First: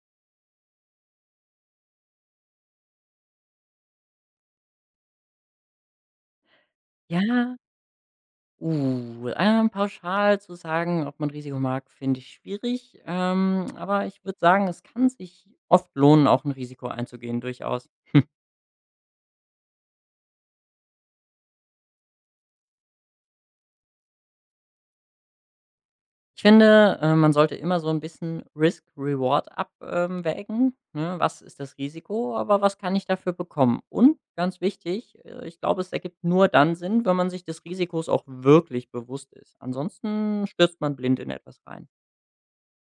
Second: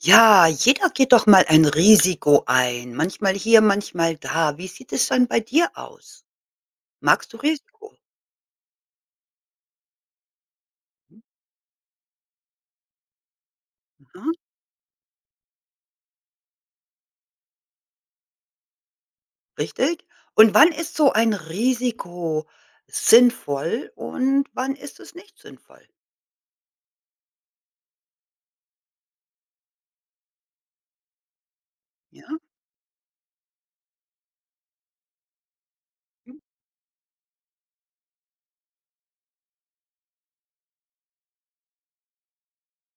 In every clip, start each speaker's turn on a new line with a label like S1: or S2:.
S1: Ja, jeder geht doch mal ein Risiko ein. Manchmal hier, manchmal da. Wie sieht es dann bei dir aus? Magst du
S2: Ja,
S1: Risiko?
S2: pauschal zu sagen, ob
S1: Mhm,
S2: man Risiko mag, finde ich schwierig. Aber ich
S1: mhm,
S2: würde sagen, es kann sich oft lohnen, auch ein Risiko einzugehen, durchaus.
S1: richtig. Und wann ist so ein Risiko sinnvoll und wann ist es nicht sinnvoll?
S2: Ich finde, man sollte immer so ein bisschen Risk-Reward abwägen, ne? Was ist das Risiko,
S1: Ja?
S2: aber was kann ich dafür bekommen? Und ganz wichtig, ich glaube, es ergibt nur dann Sinn, wenn man sich des Risikos auch wirklich bewusst ist. Ansonsten stürzt man blind in etwas rein.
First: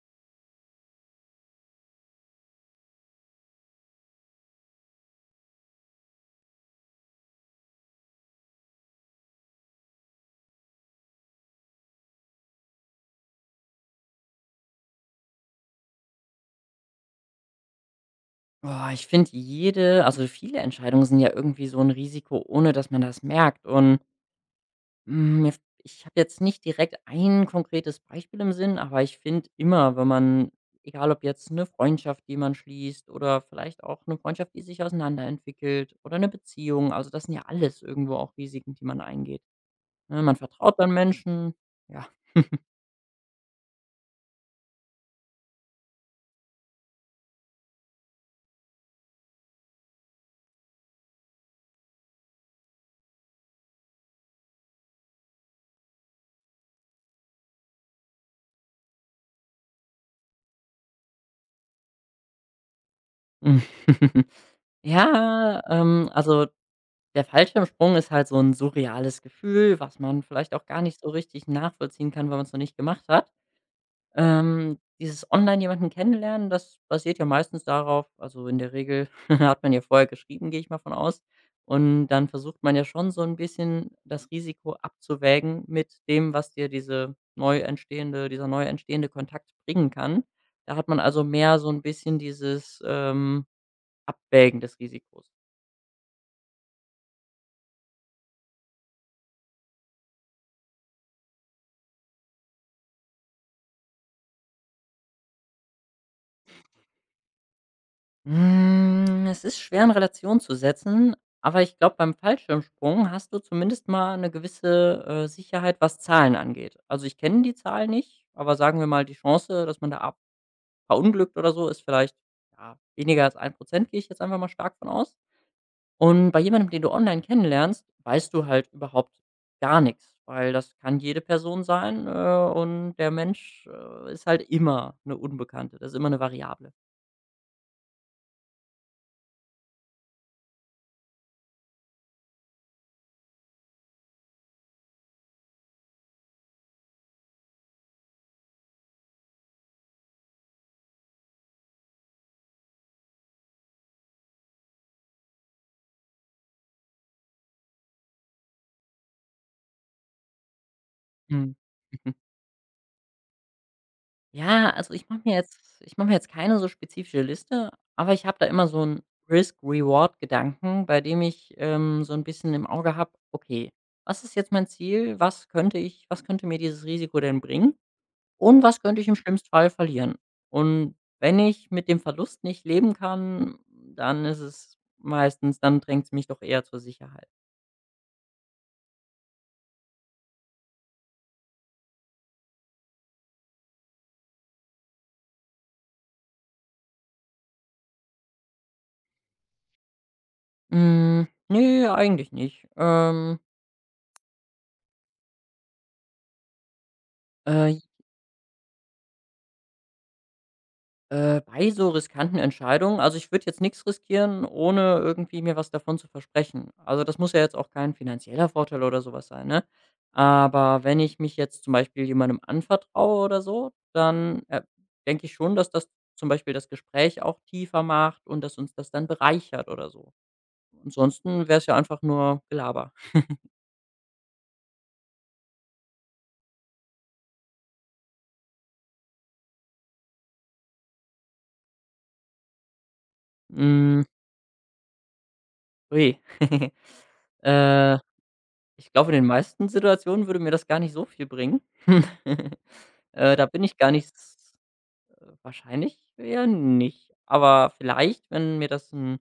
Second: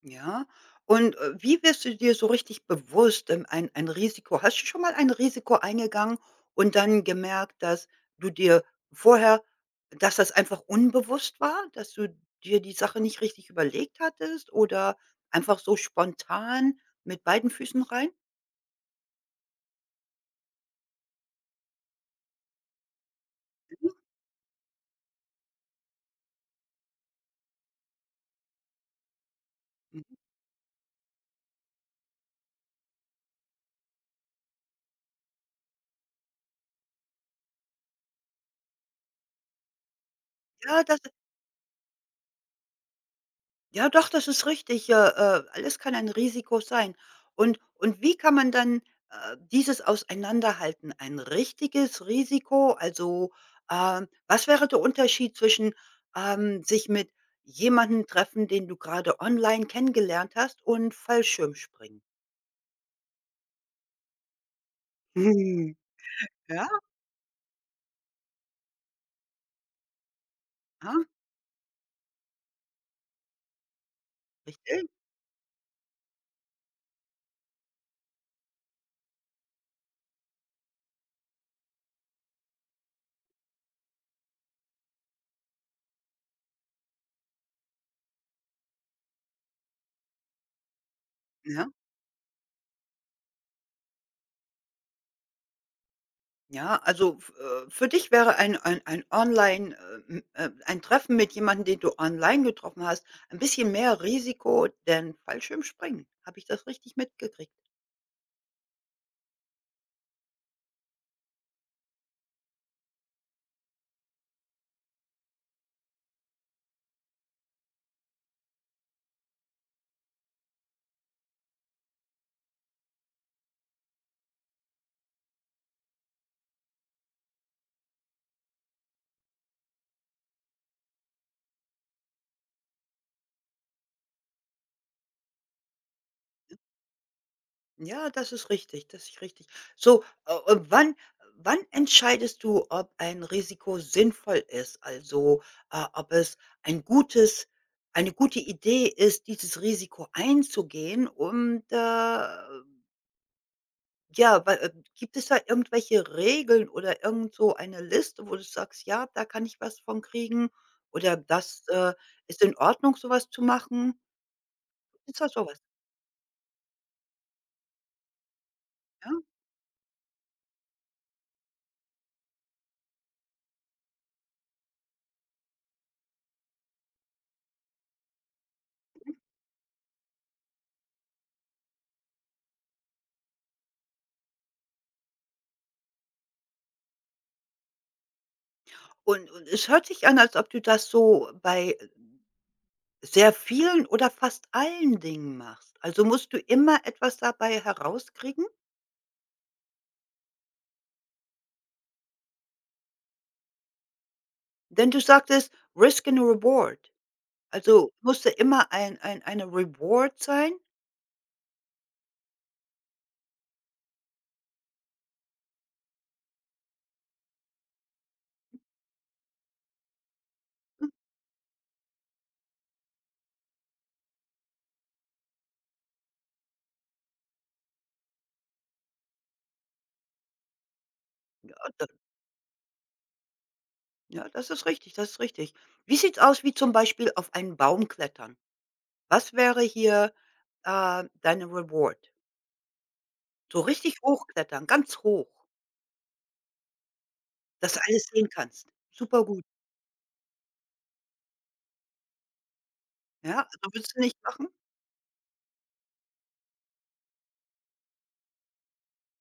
S1: Ja. Und, wie wirst du dir so richtig bewusst, ein Risiko hast du schon mal ein Risiko eingegangen und dann gemerkt, dass du dir vorher dass das einfach unbewusst war, dass du dir die Sache nicht richtig überlegt hattest oder einfach so spontan mit beiden Füßen rein?
S2: Boah, ich finde jede, also viele Entscheidungen sind ja irgendwie so ein Risiko, ohne dass man das merkt.
S1: Mhm.
S2: Und, hm, mir f ich habe jetzt nicht direkt ein konkretes Beispiel im Sinn, aber ich finde immer,
S1: Mhm.
S2: wenn man egal ob jetzt eine Freundschaft, die man schließt oder vielleicht auch eine Freundschaft, die sich auseinanderentwickelt oder eine Beziehung. Also, das sind ja alles irgendwo auch Risiken, die man eingeht, ne? Man vertraut
S1: Ja,
S2: dann
S1: das
S2: Menschen, ja.
S1: ja, doch, das ist richtig. Alles kann ein Risiko sein. Und wie kann man dann, dieses auseinanderhalten? Ein richtiges Risiko? Also, was wäre der Unterschied zwischen, sich mit jemandem treffen, den du gerade online kennengelernt hast und Fallschirmspringen?
S2: Mm. Ja,
S1: Mhm.
S2: also.
S1: Ja.
S2: Der Fallschirmsprung ist halt so ein surreales Gefühl, was man vielleicht auch gar
S1: Ja,
S2: nicht so richtig nachvollziehen kann, weil man es noch nicht gemacht hat.
S1: richtig,
S2: Dieses online jemanden kennenlernen, das basiert ja meistens darauf, also in der Regel hat man ja vorher geschrieben, gehe ich mal von aus. Und dann versucht man ja schon so ein bisschen das Risiko abzuwägen mit dem, was dir dieser neu entstehende Kontakt bringen kann. Da hat man also mehr so
S1: ja.
S2: ein bisschen dieses, Abwägen des Risikos.
S1: Ja, also f für dich wäre ein Online ein Treffen mit jemandem, den du online getroffen hast, ein bisschen mehr Risiko, denn Fallschirmspringen. Habe ich das richtig mitgekriegt?
S2: Hm, es ist schwer in Relation zu setzen, aber ich glaube, beim Fallschirmsprung hast du zumindest mal eine gewisse, Sicherheit, was Zahlen angeht. Also, ich kenne die Zahl nicht, aber sagen wir mal, die Chance, dass man da ab verunglückt oder so, ist vielleicht, ja, weniger als 1%, gehe ich jetzt einfach mal stark von aus. Und bei jemandem, den du online kennenlernst, weißt du halt überhaupt gar nichts, weil das kann jede Person sein, und der Mensch, ist halt immer eine Unbekannte. Das ist immer eine Variable.
S1: Ja, das ist richtig, das ist richtig. So, und wann entscheidest du, ob ein Risiko sinnvoll ist? Also, ob es ein gutes eine gute Idee ist, dieses Risiko einzugehen und, ja, weil, gibt es da irgendwelche Regeln oder irgend so eine Liste, wo du sagst: „Ja, da kann ich was von kriegen“ oder
S2: Mhm.
S1: „das, ist in Ordnung, sowas zu machen?“
S2: Ja, also ich mache
S1: Ist da
S2: mir
S1: so
S2: jetzt
S1: was,
S2: ich mache mir jetzt keine so spezifische Liste, aber ich habe da immer so 'n
S1: ja?
S2: Risk-Reward-Gedanken, bei dem ich, so ein bisschen im Auge habe: „Okay, was ist jetzt mein Ziel? Was könnte mir dieses Risiko denn bringen und was könnte ich im schlimmsten Fall verlieren?“ Und wenn ich mit dem Verlust nicht leben kann, dann ist es meistens — dann drängt es mich doch eher zur Sicherheit.
S1: Und es hört sich an, als ob du das so bei sehr vielen oder fast allen Dingen machst. Also, musst du immer etwas dabei herauskriegen?
S2: Hm, ne, eigentlich nicht.
S1: Denn du sagtest: „Risk and Reward“.
S2: Äh
S1: Also, musste immer ein eine Reward sein?
S2: Bei so riskanten Entscheidungen, also ich würde jetzt nichts riskieren, ohne irgendwie mir was davon zu versprechen. Also, das muss ja jetzt auch kein finanzieller Vorteil oder sowas sein, ne? Aber
S1: Hm,
S2: wenn ich mich jetzt zum Beispiel jemandem anvertraue oder so, dann, denke ich schon, dass das zum Beispiel das Gespräch auch tiefer macht und dass uns das dann bereichert oder so. Ansonsten wäre es ja
S1: ja,
S2: einfach nur Gelaber.
S1: ja, das ist richtig, das ist richtig. Wie sieht's aus wie zum Beispiel auf einen Baum klettern? Was wäre hier, deine Reward? So
S2: Hm,
S1: richtig hochklettern, ganz hoch,
S2: ui.
S1: dass du
S2: Äh,
S1: alles sehen kannst.
S2: Ich glaube, in
S1: Super
S2: den
S1: gut.
S2: meisten Situationen würde mir das gar nicht so viel bringen.
S1: Ja,
S2: Da bin
S1: also
S2: ich gar
S1: willst du
S2: nicht —
S1: nicht machen?
S2: wahrscheinlich eher nicht. Aber vielleicht, wenn mir das ein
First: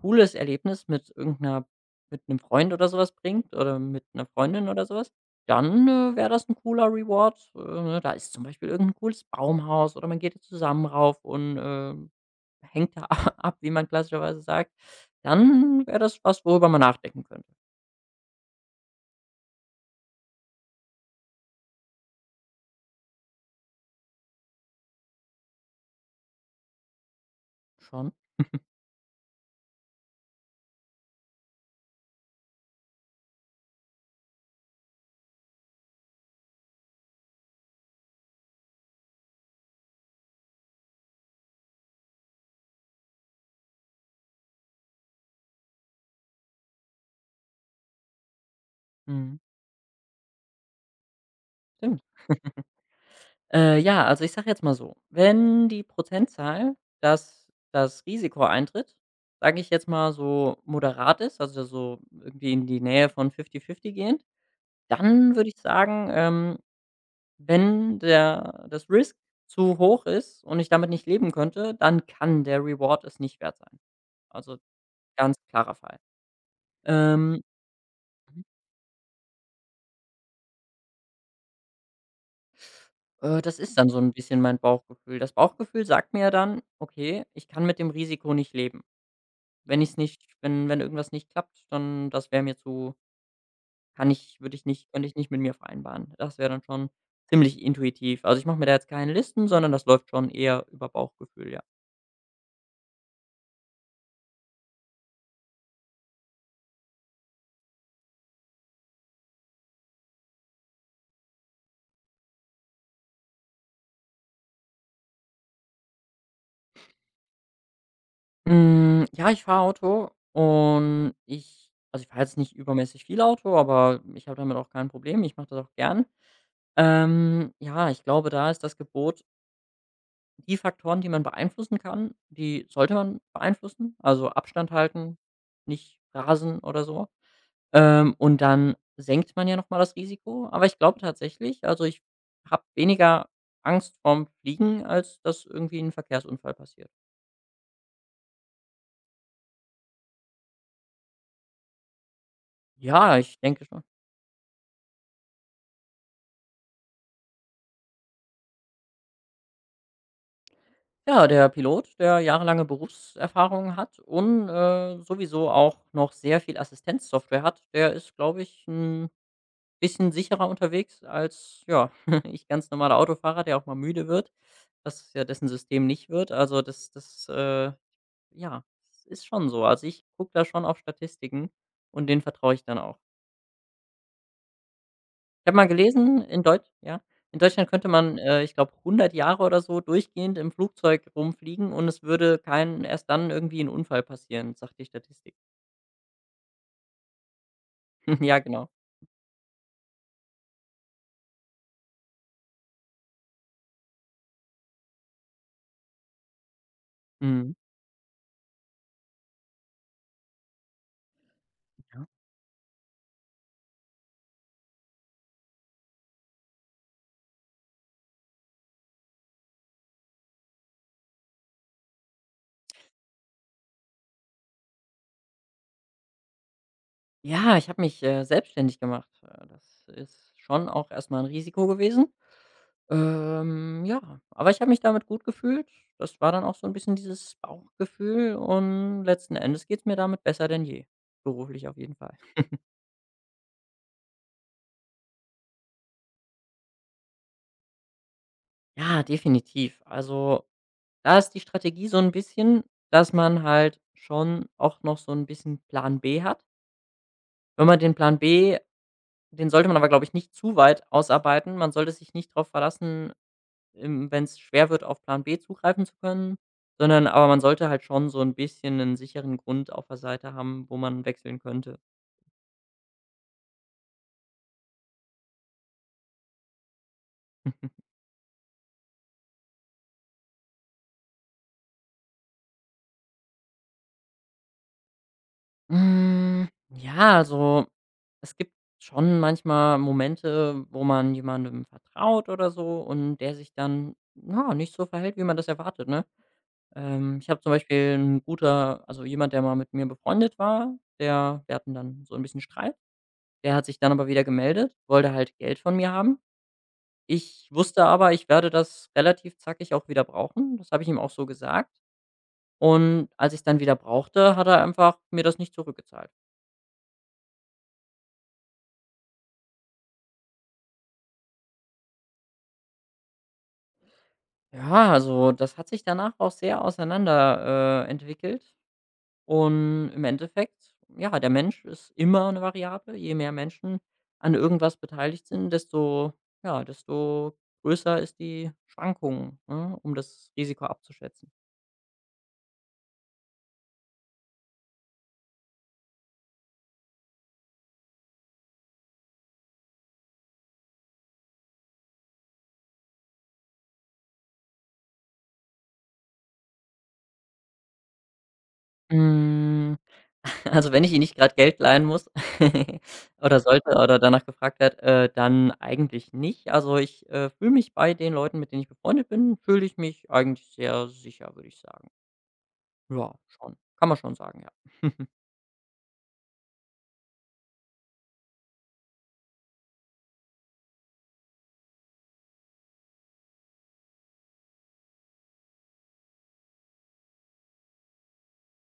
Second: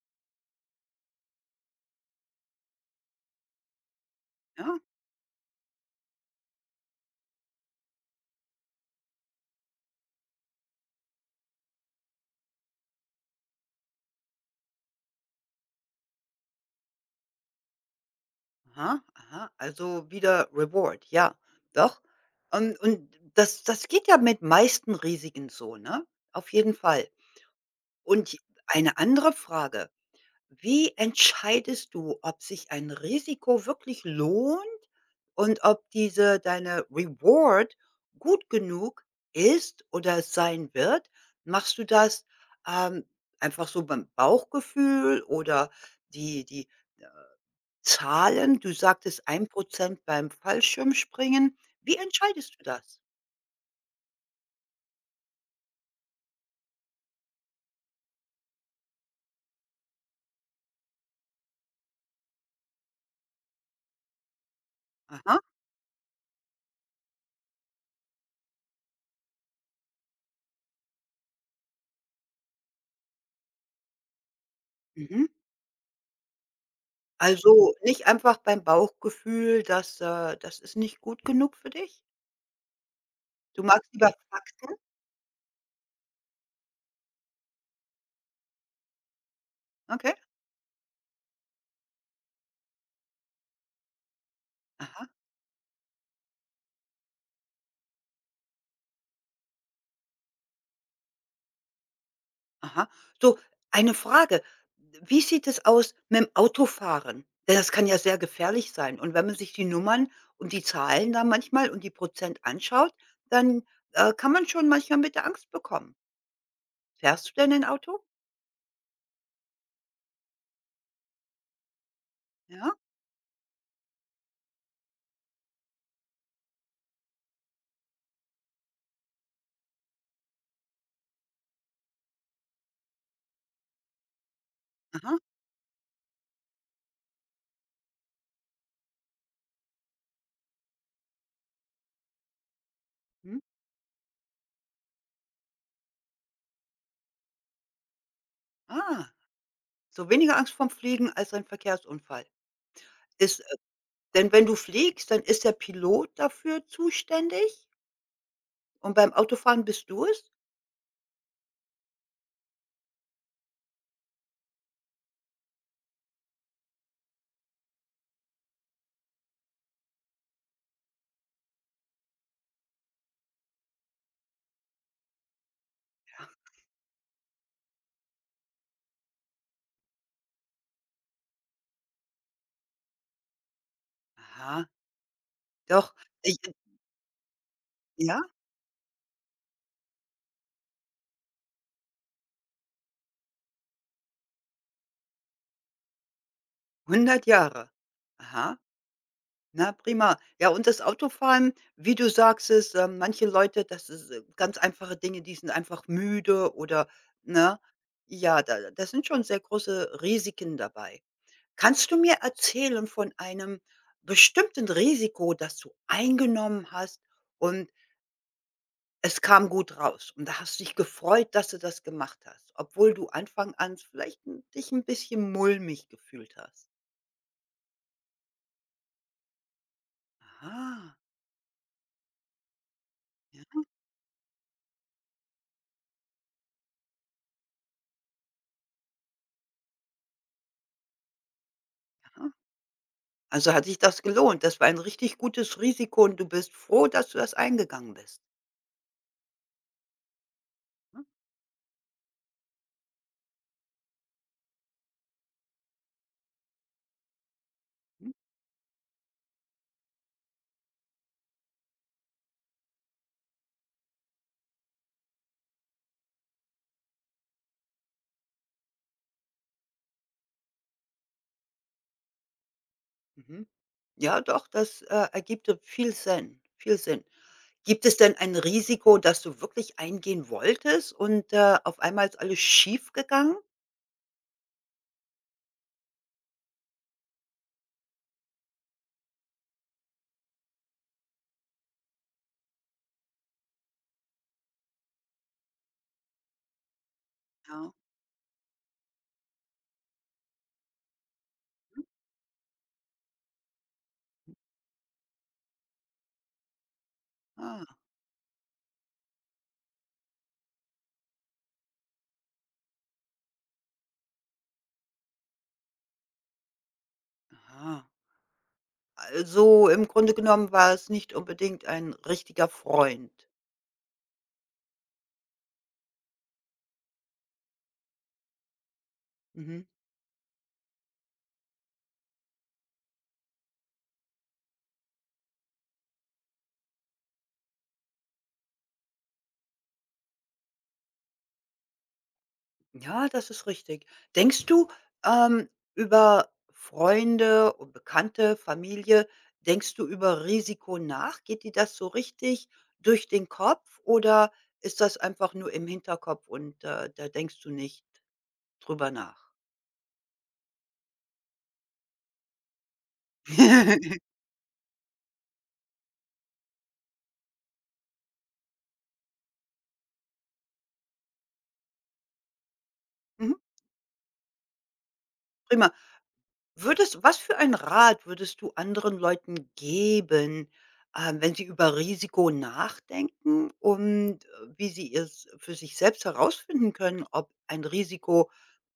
S2: cooles Erlebnis mit mit einem Freund oder sowas bringt oder mit einer Freundin
S1: Ja?
S2: oder sowas, dann, wäre das ein cooler Reward. Ne, da ist zum Beispiel irgendein cooles Baumhaus oder man geht zusammen rauf und, hängt da ab, wie man klassischerweise sagt. Dann wäre das was, worüber man nachdenken könnte.
S1: Aha, aha. Also wieder Reward, ja, doch. Und das geht ja mit meisten Risiken so, ne? Auf jeden Fall.
S2: Schon.
S1: Und eine andere Frage. Wie entscheidest du, ob sich ein Risiko wirklich lohnt und ob diese deine Reward gut genug ist oder es sein wird? Machst du das, ähm, einfach so beim Bauchgefühl oder die Zahlen? Du sagtest
S2: Mhm.
S1: 1 Prozent beim Fallschirmspringen. Wie
S2: Stimmt.
S1: entscheidest du das?
S2: Ja, also ich sage jetzt mal so, wenn die Prozentzahl, dass das Risiko eintritt, sage ich jetzt mal so moderat ist, also so irgendwie in die Nähe von 50-50 gehend, dann
S1: Aha,
S2: würde ich sagen, wenn das Risk zu hoch ist und ich damit nicht leben könnte, dann kann der Reward es nicht wert sein. Also
S1: mhm.
S2: ganz klarer Fall. Ähm,
S1: Also, nicht einfach
S2: Mhm.
S1: beim Bauchgefühl, das ist nicht gut genug für dich?
S2: Das
S1: Du
S2: ist dann
S1: magst
S2: so ein
S1: lieber
S2: bisschen mein
S1: Fakten?
S2: Bauchgefühl. Das Bauchgefühl sagt mir dann, okay, ich kann mit dem Risiko nicht leben. Wenn ich's
S1: Okay.
S2: nicht wenn wenn irgendwas nicht klappt, dann — das wäre mir zu — kann ich würde ich nicht
S1: Aha,
S2: könnte ich nicht mit mir vereinbaren. Das wäre dann schon ziemlich intuitiv. Also, ich mache mir da jetzt keine Listen, sondern das läuft schon eher über Bauchgefühl, ja.
S1: aha. So, eine Frage. Wie sieht es aus mit'm Autofahren? Denn das kann ja sehr gefährlich sein. Und wenn man sich die Nummern und die Zahlen da manchmal und die Prozent anschaut, dann, kann man schon manchmal mit der Angst bekommen. Fährst du denn ein Auto?
S2: Hm, ja, ich fahre Auto und ich also, ich fahre jetzt nicht
S1: Ja?
S2: übermäßig viel Auto, aber ich habe damit auch kein Problem. Ich mache das auch gern. Ja, ich glaube, da ist das Gebot die Faktoren, die man beeinflussen kann, die sollte man beeinflussen, also Abstand halten,
S1: Aha.
S2: nicht rasen oder so. Und dann senkt man ja noch mal das Risiko. Aber ich glaube tatsächlich, also ich habe weniger
S1: Mhm.
S2: Angst vorm Fliegen, als dass irgendwie ein Verkehrsunfall passiert.
S1: Ah, so weniger Angst vom Fliegen als ein Verkehrsunfall.
S2: Ja, ich
S1: Ist
S2: denke schon.
S1: denn wenn du fliegst, dann ist der Pilot dafür zuständig und beim Autofahren bist du es?
S2: Ja, der Pilot, der jahrelange Berufserfahrung hat und, sowieso auch noch sehr viel Assistenzsoftware hat, der ist, glaube ich, ein bisschen sicherer unterwegs als, ja, ich ganz normaler Autofahrer, der auch mal müde wird, was ja dessen System nicht
S1: Ja.
S2: wird. Also, Ja, es ist schon so. Also, ich gucke da schon auf Statistiken und denen vertraue ich dann auch.
S1: Aha,
S2: Ich habe mal
S1: doch.
S2: gelesen,
S1: Ich
S2: in Deutschland könnte man,
S1: ja?
S2: ich glaube, 100 Jahre oder so durchgehend im Flugzeug rumfliegen und es würde kein erst dann irgendwie ein Unfall passieren, sagt die Statistik.
S1: 100 Jahre.
S2: Ja,
S1: Aha,
S2: genau.
S1: na prima. Ja, und das Autofahren, wie du sagst es, manche Leute, das ist, ganz einfache Dinge, die sind einfach müde oder
S2: Mhm.
S1: ne? Ja, da sind schon sehr große Risiken dabei. Kannst du
S2: Ja.
S1: mir erzählen von einem bestimmten Risiko, das du eingenommen hast und es kam gut raus und da hast du dich gefreut, dass du das gemacht hast, obwohl du Anfang an vielleicht 'n dich ein bisschen mulmig gefühlt hast?
S2: Ja, ich habe mich, selbstständig gemacht. Das ist schon auch
S1: Aha,
S2: erstmal ein Risiko gewesen.
S1: ja,
S2: Ja, aber ich habe mich damit gut gefühlt. Das war dann auch so ein bisschen dieses Bauchgefühl und letzten Endes geht's mir damit besser denn je, beruflich auf jeden Fall.
S1: ja. Also, hat sich das gelohnt. Das war ein richtig gutes Risiko und du bist froh, dass du das eingegangen bist,
S2: Ja, definitiv. Also,
S1: ne?
S2: da ist die Strategie so ein bisschen, dass man halt schon auch noch so ein bisschen Plan B hat. Wenn man den
S1: Mhm.
S2: Plan B — den sollte man aber, glaube ich, nicht zu weit ausarbeiten. Man sollte sich nicht darauf verlassen, wenn es schwer wird, auf Plan B zugreifen zu können, sondern aber man sollte halt schon so ein bisschen einen sicheren Grund auf der Seite haben, wo man wechseln könnte.
S1: Mhm. Ja, doch, das, ergibt, viel Sinn, viel Sinn. Gibt es denn ein Risiko, das du wirklich eingehen wolltest und, auf einmal ist alles schiefgegangen?
S2: Hm, ja, also es gibt schon manchmal Momente, wo man jemandem vertraut oder so und der sich dann, ja, nicht so verhält, wie man das erwartet, ne? Ich habe zum
S1: Ja.
S2: Beispiel 'n guter also, jemand, der mal mit mir befreundet war, der wir hatten dann so ein bisschen Streit. Der hat sich dann aber wieder gemeldet, wollte halt Geld von mir haben. Ich
S1: Ah,
S2: wusste aber, ich werde das relativ zackig auch wieder brauchen. Das habe ich ihm auch so gesagt. Und als ich es dann wieder brauchte, hat er einfach mir das nicht zurückgezahlt.
S1: aha. Also, im Grunde genommen war es nicht unbedingt ein richtiger Freund.
S2: Ja, also das hat sich danach auch sehr auseinander, entwickelt.
S1: Mhm.
S2: Und im Endeffekt, ja, der Mensch ist immer eine Variable. Je mehr Menschen an irgendwas beteiligt sind, desto größer ist die Schwankung, ne, um das Risiko abzuschätzen.
S1: Ja, das ist richtig. Denkst du, ähm, über Freunde und Bekannte, Familie denkst du über Risiko nach? Geht dir das so richtig durch den Kopf oder ist das einfach nur im Hinterkopf und, da denkst du nicht drüber nach?
S2: Hm. Also, wenn ich ihr nicht gerade Geld leihen muss oder sollte oder danach gefragt werde, dann eigentlich nicht. Also, ich, fühle mich bei den Leuten, mit denen ich befreundet bin, fühle ich mich eigentlich sehr sicher, würde ich sagen. Ja,
S1: Mhm,
S2: schon. Kann man schon sagen, ja.
S1: prima. Würdest was für einen Rat würdest du anderen Leuten geben, wenn sie über Risiko nachdenken und, wie sie es für sich selbst herausfinden können, ob ein Risiko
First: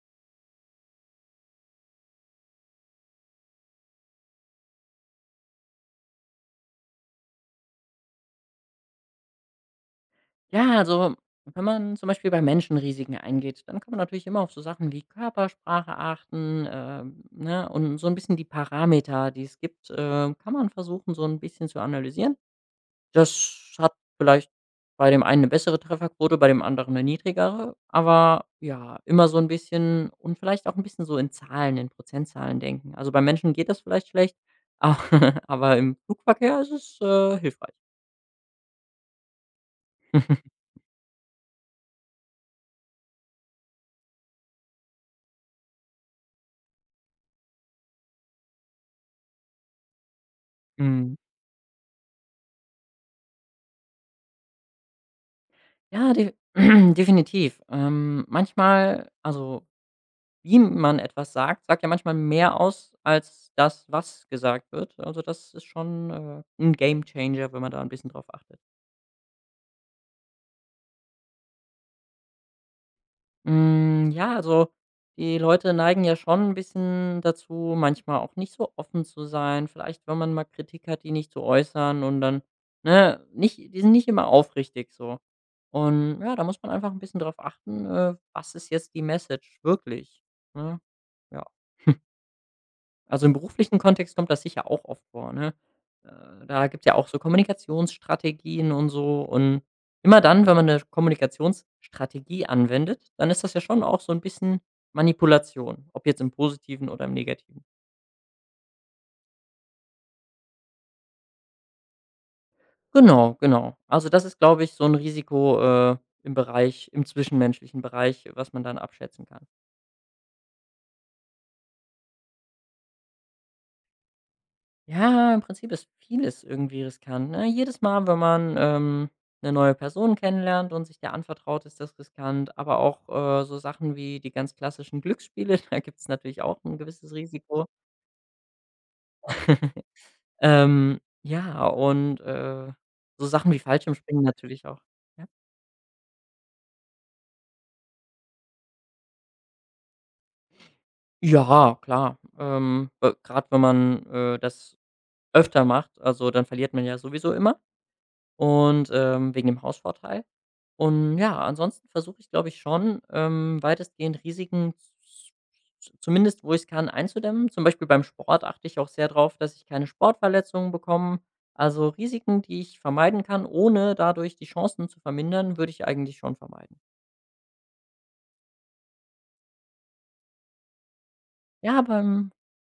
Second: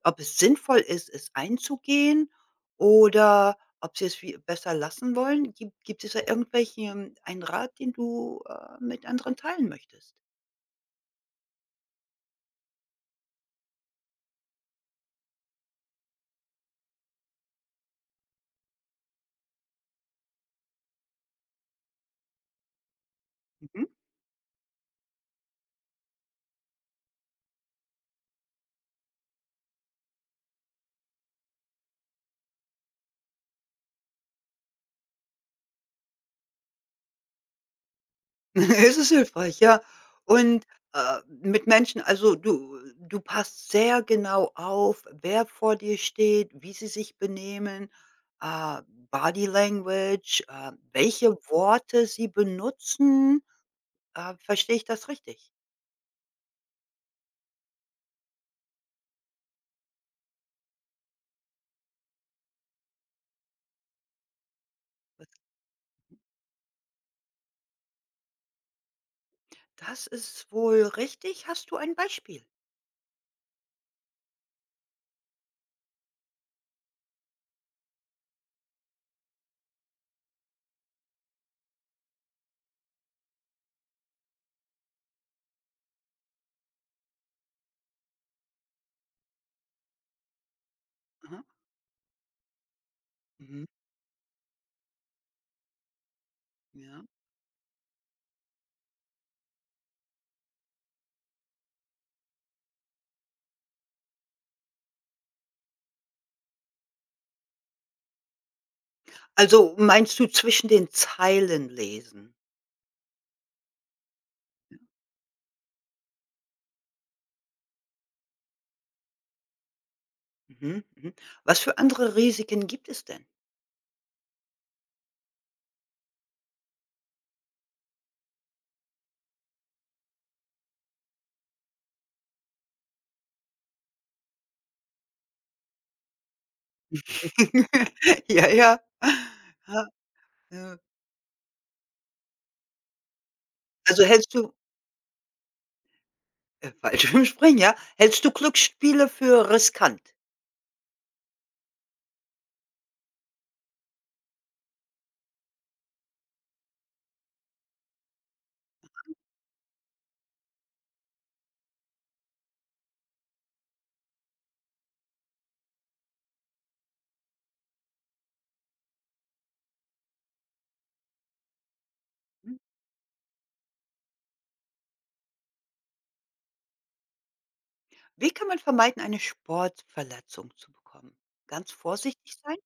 S1: ob es sinnvoll ist, es einzugehen oder ob sie es wie besser lassen wollen? Gibt es da irgendwelchen einen Rat, den du, mit anderen teilen möchtest?
S2: Ja, also wenn man zum Beispiel bei Menschen Risiken eingeht, dann kann man natürlich immer auf so Sachen wie Körpersprache achten, ne, und so ein bisschen die Parameter, die es gibt, kann man versuchen, so ein bisschen zu analysieren. Das hat
S1: Mhm.
S2: vielleicht bei dem einen eine bessere Trefferquote, bei dem anderen eine niedrigere, aber ja, immer so ein bisschen und vielleicht auch ein bisschen so in Zahlen, in Prozentzahlen denken. Also, bei Menschen geht das vielleicht schlecht, a aber im Flugverkehr ist es, hilfreich.
S1: Es ist hilfreich, ja. Und, mit Menschen also, du passt sehr genau auf, wer vor dir steht, wie sie sich benehmen, äh, Body Language,
S2: Mhm.
S1: welche Worte sie benutzen. Verstehe ich das richtig?
S2: Ja, de definitiv. Manchmal, also wie man etwas sagt, sagt ja manchmal mehr aus als das, was gesagt wird. Also, das ist schon, 'n Gamechanger, wenn man da ein bisschen drauf achtet.
S1: Das ist wohl richtig. Hast du ein Beispiel?
S2: Hm, ja, also die Leute neigen ja schon ein bisschen dazu, manchmal auch nicht so offen zu sein. Vielleicht, wenn man mal Kritik hat, die nicht zu äußern und dann, ne, nicht die sind nicht immer aufrichtig so. Und ja, da muss man einfach ein bisschen drauf achten, was ist jetzt die Message wirklich, ne?
S1: Aha,
S2: Ja. Also, im
S1: mhm,
S2: beruflichen Kontext kommt das sicher auch oft vor, ne? Da gibt's ja
S1: ja.
S2: auch so Kommunikationsstrategien und so. Und immer dann, wenn man eine Kommunikationsstrategie anwendet, dann ist das ja schon auch so ein bisschen Manipulation, ob jetzt im Positiven oder im Negativen.
S1: Also, meinst du zwischen den Zeilen lesen?
S2: Genau, genau. Also, das ist, glaube ich, so ein Risiko, im zwischenmenschlichen Bereich, was man dann abschätzen kann.
S1: Mhm, mhm. Was für andere Risiken gibt es denn?
S2: Ja, im Prinzip ist vieles irgendwie riskant, ne? Jedes Mal, wenn man, 'ne neue Person kennenlernt und sich der anvertraut, ist das riskant. Aber auch, so Sachen wie die ganz klassischen Glücksspiele, da gibt es natürlich auch ein gewisses Risiko.
S1: Ja, ja. Ja, ja.
S2: Ja, und, so Sachen wie
S1: Also,
S2: Fallschirmspringen
S1: hältst du
S2: natürlich auch. Ja?
S1: Fallschirmspringen, ja. Hältst du Glücksspiele für riskant?
S2: Ja, klar. Wenn man, das öfter macht, also dann verliert man ja sowieso immer und, wegen dem Hausvorteil. Und ja, ansonsten versuche ich, glaube ich, schon, weitestgehend Risiken z z zumindest, wo ich's kann, einzudämmen. Zum Beispiel beim Sport achte ich auch sehr darauf, dass ich keine Sportverletzungen bekomme. Also, Risiken,
S1: Hm.
S2: die ich vermeiden kann, ohne dadurch die Chancen zu vermindern, würde ich eigentlich schon vermeiden.
S1: Wie kann man vermeiden, eine Sportverletzung zu bekommen? Ganz
S2: Ja, beim —
S1: vorsichtig sein?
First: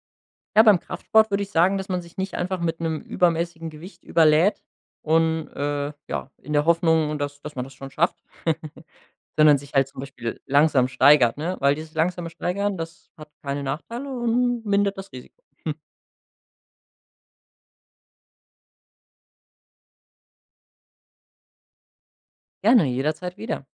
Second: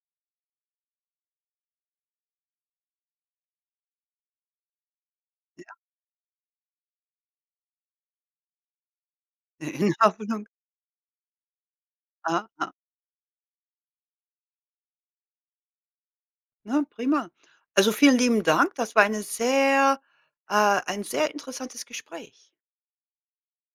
S2: ja, beim Kraftsport würde ich sagen, dass man sich nicht einfach mit einem übermäßigen Gewicht überlädt und,
S1: Ja,
S2: ja, in der Hoffnung, dass man das schon schafft. Sondern sich halt
S1: in
S2: zum Beispiel
S1: Ordnung.
S2: langsam steigert, ne? Weil dieses langsame
S1: Ah, ah,
S2: Steigern, das hat keine Nachteile und mindert das Risiko.
S1: ne, prima. Also, vielen lieben Dank. Das war eine sehr ein sehr interessantes Gespräch.
S2: Gerne, jederzeit wieder.